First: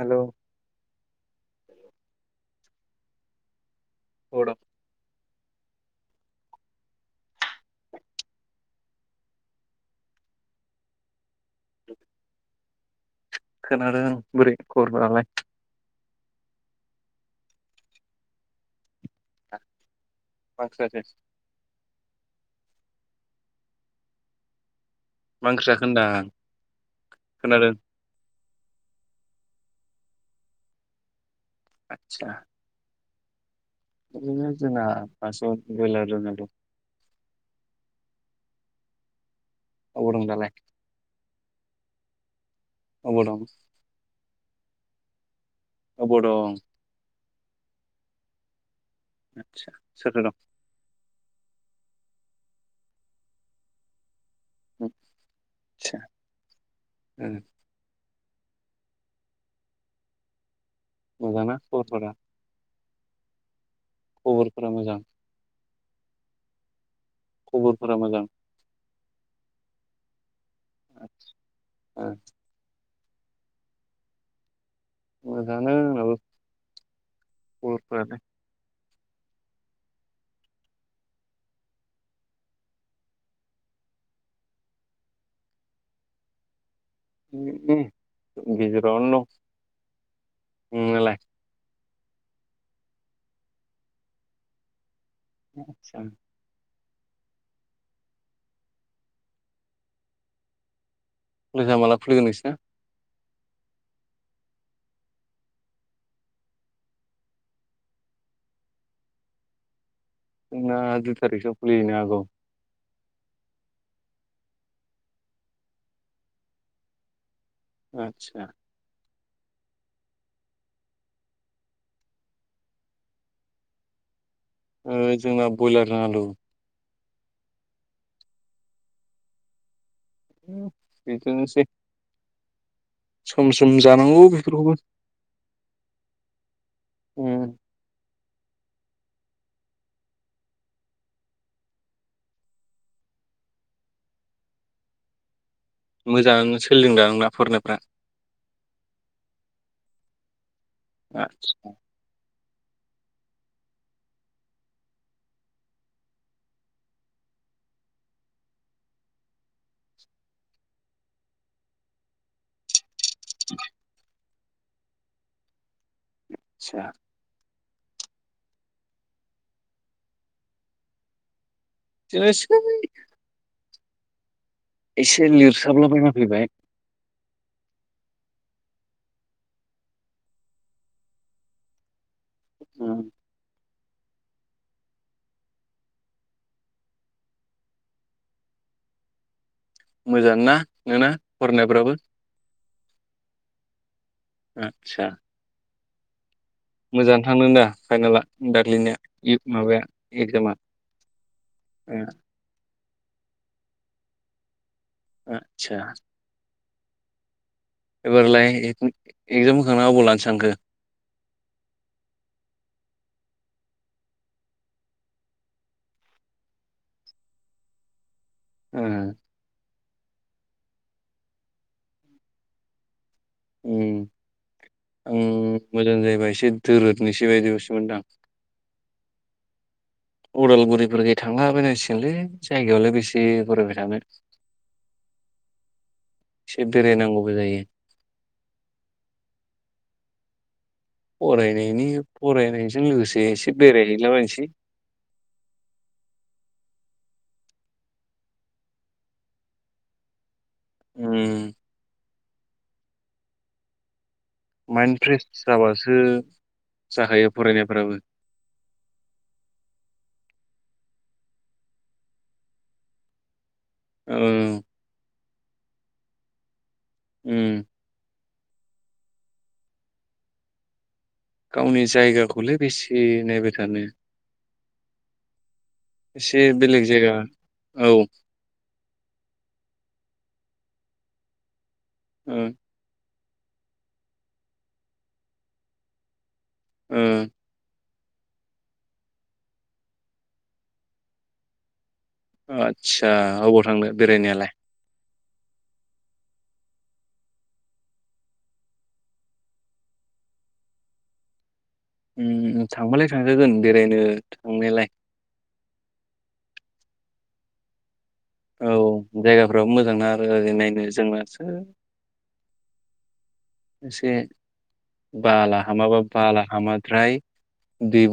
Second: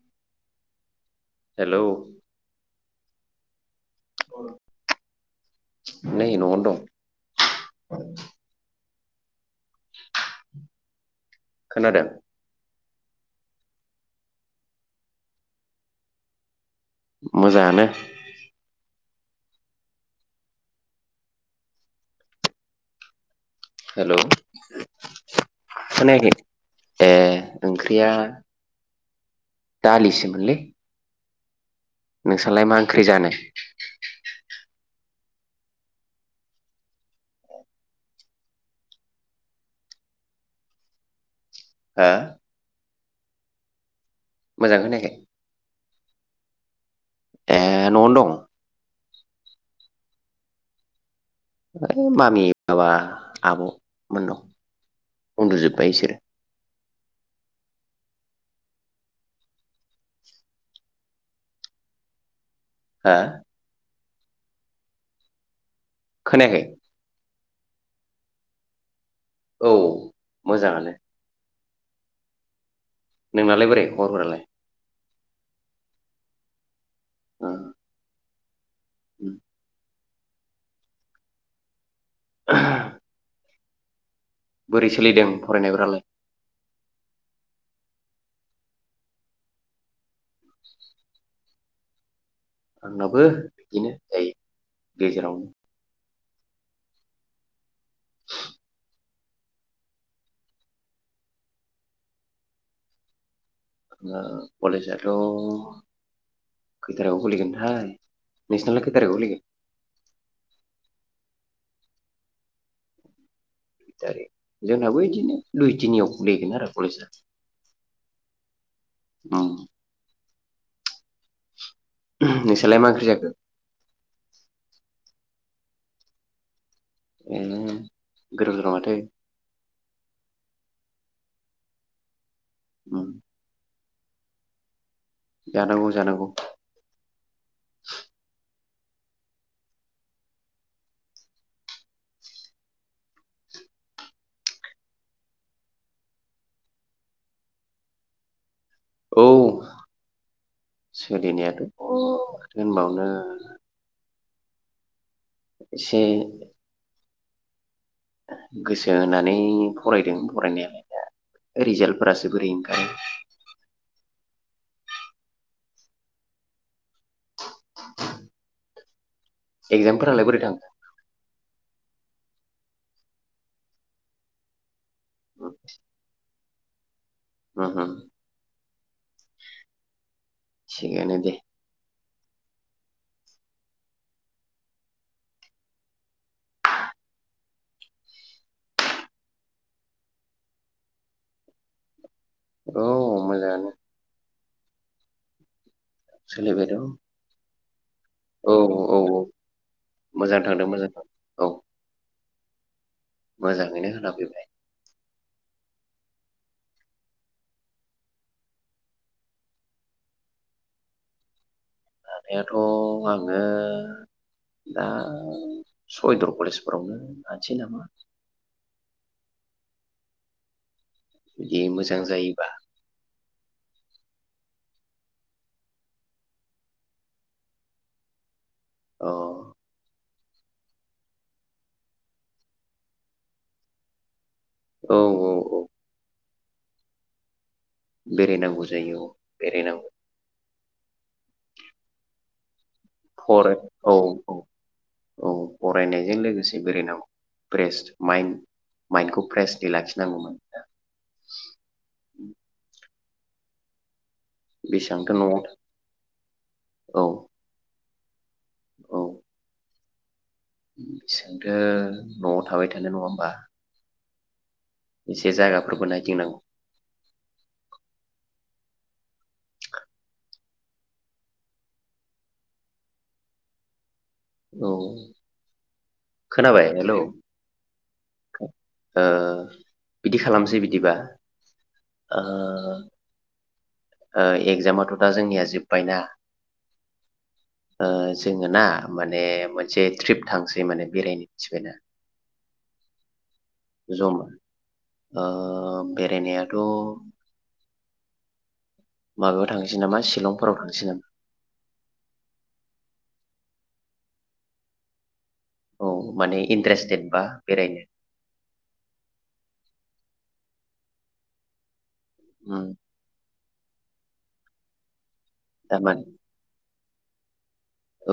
Hello hello अबाव दं? नै न'आवनो दं। खोनादों? खोनादों बोरै खरबफोरालाय? मोजाङानो। मा ओंख्रि जाखो? हेल' मा ओंख्रि जाखो होनदां खोनायाखै उम खोनादों ओंख्रिया दालिसोमोनलै आदसा नोंसालाय मा ओंख्रि जानाय? बिदिनो जोंना थास बयलार रुनाय दं अबाव दं दालाय? हा अबाव दं? मोजां खोनायाखै? अबाव दं? ए न'आवनो दं। सोरदो दं ओ मामि माबा आब'मोन दं। सा उम मोजांना खबरफोरा? हा खबरफोरा मोजां। खोनायाखै? खबरफोरा मोजां। औ मोजाङानो। ओ नोंनालाय बोरै खबरफोरालाय? मोजाङानो आंनाबो खबरफोरालाय। उम बोरै सोलिदों फरायनायफोरालाय? [unintelligible] गेजेरावनो दं नोंनालाय? आंनाबो बिदिनो दायो गेजेराव। आतसा औ मोजां माला खुलिगोन नोंसिना? ओ कलेजआथ' खैथारिक आव खुलिगोनथाय नोंसिनालाय खैथारिकआव खुलिगोन? जोंना दुइ थारिखसोआव खुलिहैनो हागौ। जोंनाबो बिदिनो दुइ थिनियाव खुलिहैगोन आरो कलेजआ। आदसा। ओं। [unintelligible] नोंसालाय मा ओंख्रि जाखो? ओ जोंना ब्रयलारजों आलु। [unintelligible] गोथावथार माथो। [unintelligible] बेफोरनोसै। उम। सम सम जानांगौ बेफोरखौबो। जानांगौ जानांगौ। उम। मोजां सोलोंदों आंना फरायनायफ्रा। औ सोलिनायाथ' आदसा [unintelligible] होनबावनो एसे गोसो होनानै फरायदों फरायनायालाय दा। रिजाल्टफोरासो बोरै ओंखारो। आदसा? एक्जामफोरालाय बोरै थांखो? बिदिनोसै। एसे लिरसाबला बायना फैबाय। उम उम। थिगानो दे। उम। मोजां ना नोंना फरायनायफ्राबो? औ मोजांआनो। आदसा? सोलायबायद' मोजांआनो थांदों दा फाइनाला औ दार्लिंनिया औ एमाबाया मोजां एगजामा? थांदों मोजां थांदों औ ए। मोजाङैनो होना फैबाय। आदसा। एबारलाय एगजाम होखांना आबाव लानो सानखो? लानायाथ' आङो दा सयदर कलेजफोरावनो लानोसै नामा? उम। जुदि मोजां जायोबा। उम आं मोजां जायोबा एसे दोरोदनिसै बायदिसो मोनदां अ। उदालगुरिफोरखै थांलाबायनांसिगोनलै जायगायावलाय बेसे फरायबाय थानो। औ औ औ। एसे बेरायनांगौबो जायो। बेरायनांगौ जायो बेरायनांगौ। फरायनायनि फरायनायजों लोगोसे फराय एसे औ औ बेरायहैलाबायानोसै। औ फरायनायजों लोगोसे बेरायनांगौ फ्रेस् माइन्ड। माइन्दखौ फ्रेसयै लाखिनांगौमोन दा उम माइन्ड बेसेबांथ' फ्रेस न'आव जाबासो जाखायो फरायनायफ्राबो। उम। बेसोंथ' न'आव थाबाय थानो नङा होमबा। औ। एसे जायगाफोरबो नायदिंनांगौ। उम। गावनि जायगाखौलाय बेसे नायबाय थानो औ एसे खोनाबाय बेलेग हेलौ जायगा औ। बिदि खालामसै बिदिबा ओ एगजामाथ' दा जोंनिया जोब्बायना। ओम जोङो ना माने मोनसे ट्रिप थांसै माने बेरायनो मिथिबायना। आदसा अबाव थांद जमा बेरायनायालाय? बेरायनायाथ' माबायाव थांसै नामा सिलंफोरावांनोसै नामा थांबालाय थांजागोन बेरायनो थांनायलाय। औ माने इन्ट्रेस्टेद बा बेरायनो। औ जायगाफ्राबो मोजां ना आरो ओरै नायनो जोंनासो ओम। एसे बाला हामाबा थारमाने बाला हामाद्राय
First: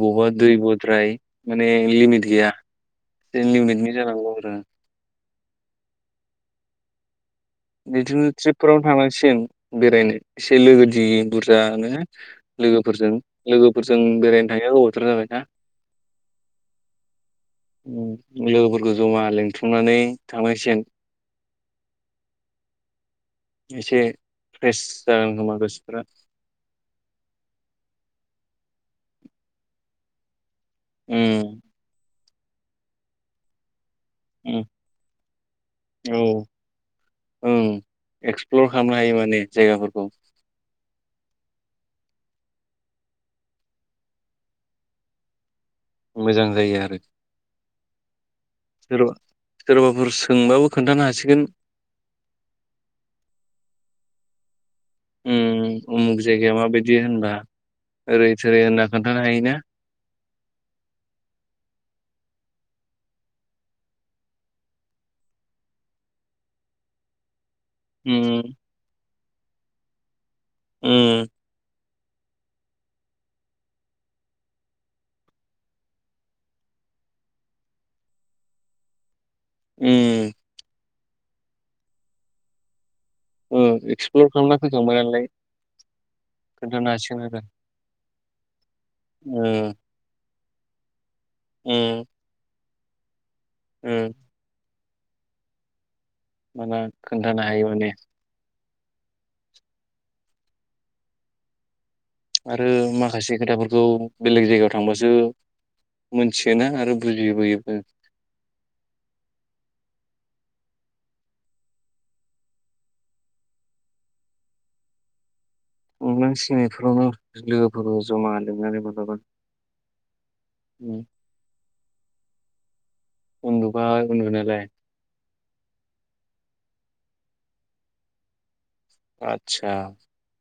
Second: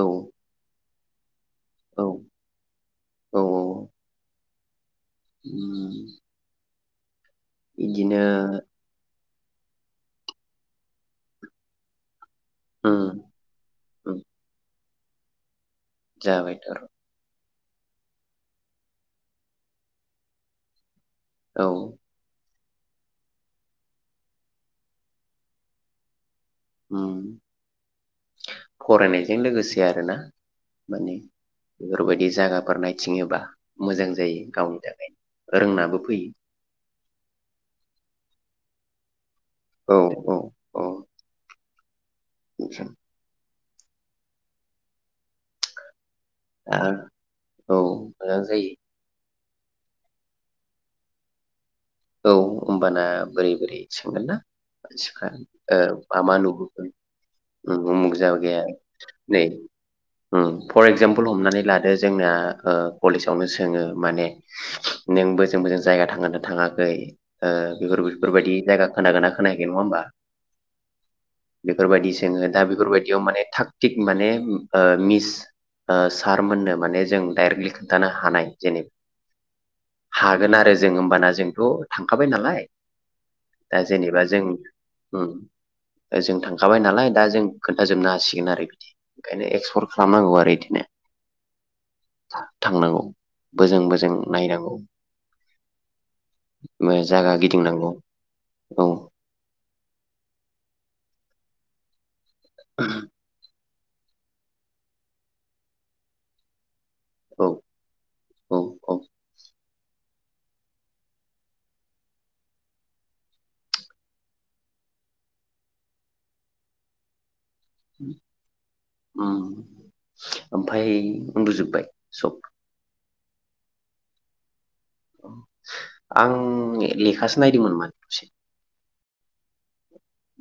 औ बब दैबह द्राय माने औ लिमिट गैया ए औ लिमिटनि जानांगौ आरो। उम। इदिनो बिदिनो ट्रिपफोरावनो थांसिग बेरायनो एसे लोगो दि बुरजानो। उम लोगोफोरजों लोगोफोरजों उम बेरायनो थायो गोबावथ' जाबायना। जाबाय थ आरो लोगोफोरखौ जमा लिंथुमनानै थांनांसिगोन। औ। एसे फ्रेस जागोन खोमा गोसोफ्रा उम फरायनायजों लोगोसे आरोना माने। उम बेफोरबायदि जायागाफोर नायथिङोबा मोजां जायो उम गावनि थाखायनो रोंनाबो औ फैयो। ओं एक्सप्लर खालामनो हायो माने औ जायगाफोरखौ। औ औ [unintelligible] मोजां जायो आरो औ मोजां जायो। सोरबा सोरबाफोर सोंबाबो खोन्थानो हासिगोन। औ हबाना बोरै बोरै सोंगोना। सिखा उम उमुख मामा जायगाया नुबोखो माबायदि होनबा उम उमचग ओरै थोरै जायगाया होनना खोन्थानो नै हायोना फर एगजामपोल हमनानै लादो जोंना कलेजावनो सोङो माने नों बोजों बोजों जायगा थांनादोंना थाङा बोय बेफोर उम बेफोरबायदि जायगा खोनागोना खोनायाखै नङा होमबा। उम। बेफोरबायदि जोङो दा बेफोरबायदियाव माने थाग थिग माने मिस सारमोननो माने जों डाइरेक्टलि खिन्थानो हानाय जेनेबा उम हागोन आरो जों होमबाना जोंथ' थांखाबाय नालाय ओ दा जेनेबा एक्सप्लर जों खालामना फैखांबाय नालाय जों थांखाबाय खोन्थानो नालाय दा हासिगोन आरो जों खोन्थाजोबनो हासिगोन आरो बिदि ओंखायनो ओ एक्सप्लर खालामनांगौ आरो बिदिनो। उम। थांनांगौ बोजों बोजों उम नायनांगौ। माना जायगा खोन्थानो हायो माने गिदिंनांगौ औ। आरो माखासे खोथाफोरखौ बेलेग जायगायाव थांबासो मोनथियोना आरो औ बुजिबोयोबो। औ औ [inaudible] सिनायफोरावनो लोब ओमफाय उम उन्दुजोब्बाय सब? उन्दुुबाय उन्दुनायालाय। आं लेखासो नायदोंमोन माने एसे। आतसा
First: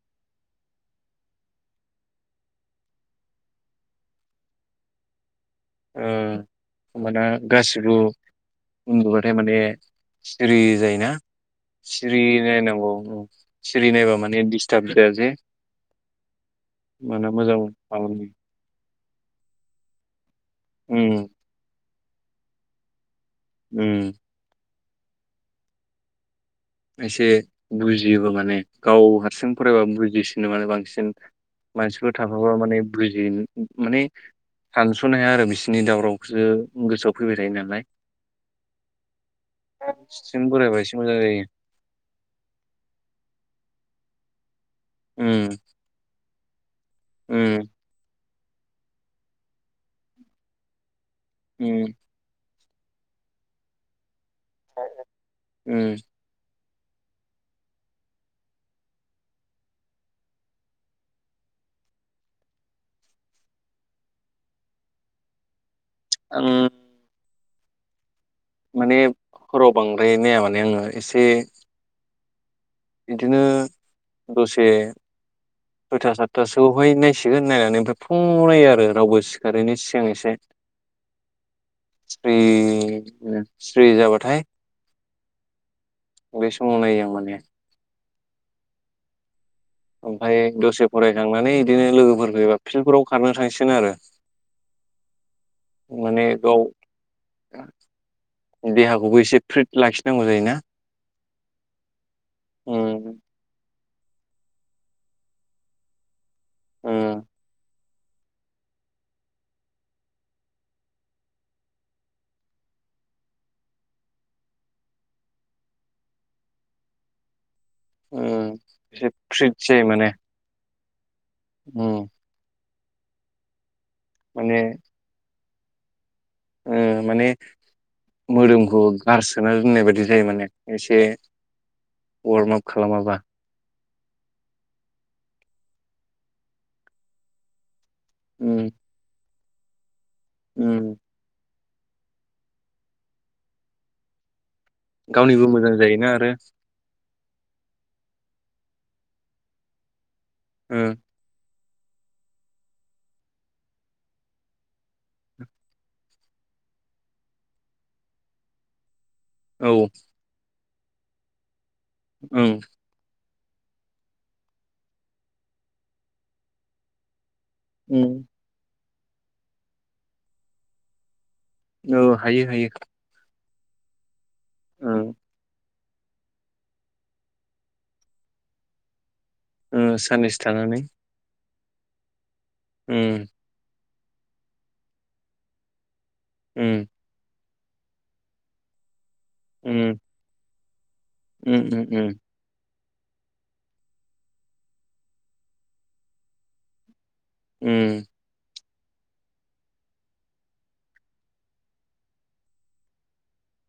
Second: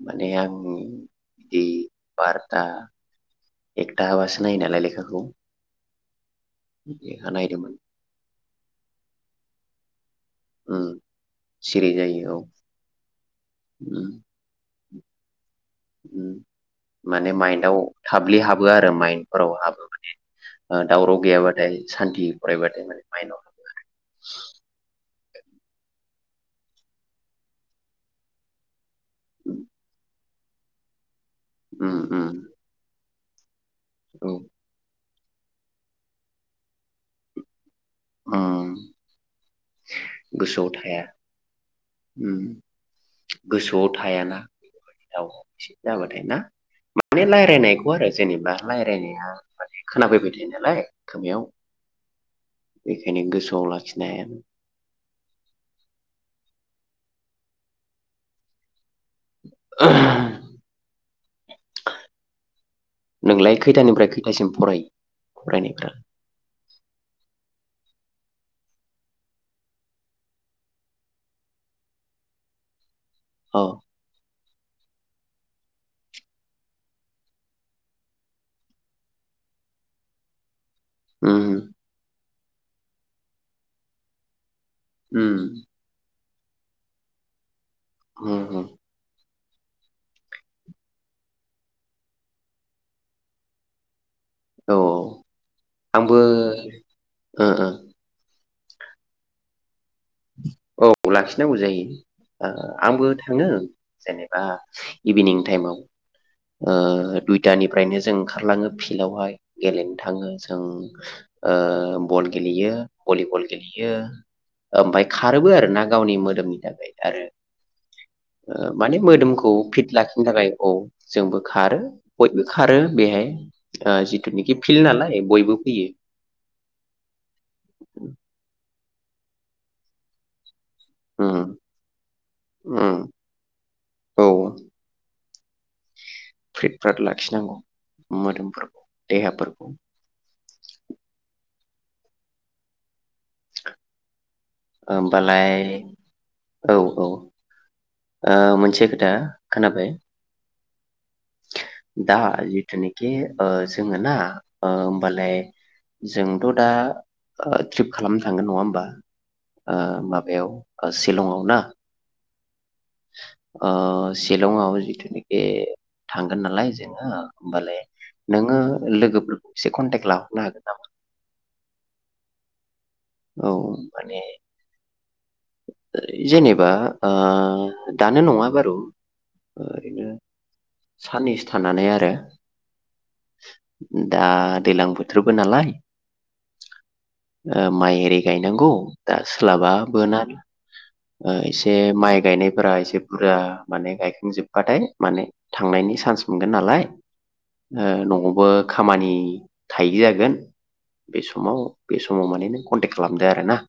माने आं बिदि बार्ता एकथा हाबासो नायो नालाय लेखाखौ। ओ होमबाना लेखा नायदोंमोन गासिबो उन्दुबाथाय माने सिरि जायोना सिरि जायो औ नायनांगौ सिरि नायबा माने दिस ट्राक्ट जाया जे माना माने मोजां माइन्दाव माबानि हाबलि हाब हाबो आरो माइन्दफोराव हाबो माने उम दावराव गैयाबाथाय सान्थि फरायबाथाय माने माइआव उम एसे बुजियोबो माने गाव हारसिं फरायबा बुजिसिनो माने बांसिन। उम मानसिफोर उम थाफाबा माने बुजि माने सानस औ सानस'नो हाया आरो बिसोरनि दावरावखौसो गोसोआव फैबाय थायो नालाय। उम सिम गोसोआव बोरायबा एसे थाया मोजां जायो। उम गोसोआव थायाना बेफोर राव उम एसे जाबाथाय ना? बे उम रायलायनायखौ आरो जेनेबा रायलायनाया माने खोनाफैबाय थायो नालाय खोमायाव उम बेखायनो गोसोआव लाखिनो हाया। उम नोंलाय खैथानिफ्राय खैथासिम फरायो फरायनायफोरा? आं माने हराव बांद्राय नाया माने आङो एसे इदिनो अ दसे सयथा सातथासोआवहाय नायसिगोन नायनानै ओमफ्राय फुंआव नायो आरो रावबो सिखारैनि सिगां एसे। उम स्रि स्रि जाबाथाय उम बे समाव नायो आं माने। उम उम ओमफाय दसे फरायखांनानै बिदिनो लोगोफोर फैबा फिल्डफोराव खारनो थांसिगोन आरो। औ औ आंबो माने गाव देहाखौबो एसे फ्रिद लाखिनांगौ जा औ लाखिनांगौ जायो ओ उम आंबो थाङो जेनेबा इभिनिं टायेमाव उम ओ तानिफ्रायनो जों ओंखारलाङो फिल्डआवहाय गेलेनो थाङो जों ओ बल गेलेयो भलिबल गेलेयो ओमफाय खारोबो आरो ना गावनि मोदोमनि थाखाय। आरो उम ओ माने एसे मोदोमखौ फ्रिट जायो फिट माने लाखिनो थाखाय औ जोंबो खारो। उम बयबो खारो बेहाय ओ जिथुनिखि माने फिल्ड नालाय बयबो फैयो। ओ माने मोदोमखौ गारसोना दोननाय बायदि जायो माने। एसे उम वार्म आप उम खालामाबा औ फ्रिट फ्राट लाखिनांगौ उम मोदोमफोरखौ देहाफोरखौ। उम। गावनिबो होमबालाय मोजां जायोना आरो औ औ मोनसे खोथा खोनाबाय? उम। दा जिथुनिखि ओ जोंङो ना होमबालाय जोंथ' दा ट्रिप खालामनो थांगोन नङा होमबा? औ ओ माबायाव सिलंआव ना? औ। ओ सिलंआव जिथुनिखि थांगोन नालाय जोंङो होमबालाय उम नोंङो लोगोफोरखौ एसे कनटेक्ट लाहरनो हागोन नामा? औ हायो हायो। औ माने औ। जेनेबा ओ दानो नङा बारु ओ ओरैनो साननैसो थानानै। साननैसो थानानै आरो। उम। दा दैज्लां बोथोरबो नालाय उम। ओ माइ आरि गायनांगौ दा सोलाबा उम बोना। ओ उम एसे उम उम माइ गायनायफोरा एसे बुरजा माने गायखांजोबबाथाय माने थांनायनि सान्स मोनगोन नालाय। ओ उम नआवबो खामानि थायि जागोन बे समाव बे समाव माने नों कन्टेक्ट खालामदो आरो ना।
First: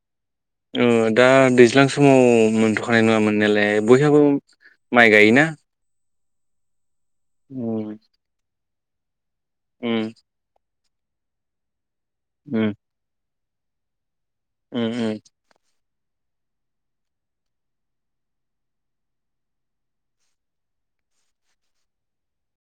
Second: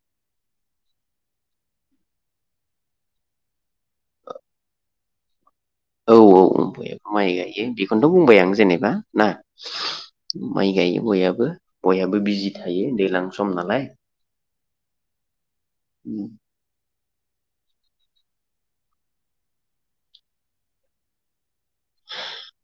ओ दा दैज्लां समाव मोनथ'खानाय नङा मोननायालाय बयहाबो माइ गायोना। औ औ माइ गायो उम बेखौनोथ' बुंबाय आं जेनेबा ना। उम। माइ गायो बयहाबो बयहाबो बिजि उम थायो दैज्लां सम नालाय। उम उम। उम। [inaudible]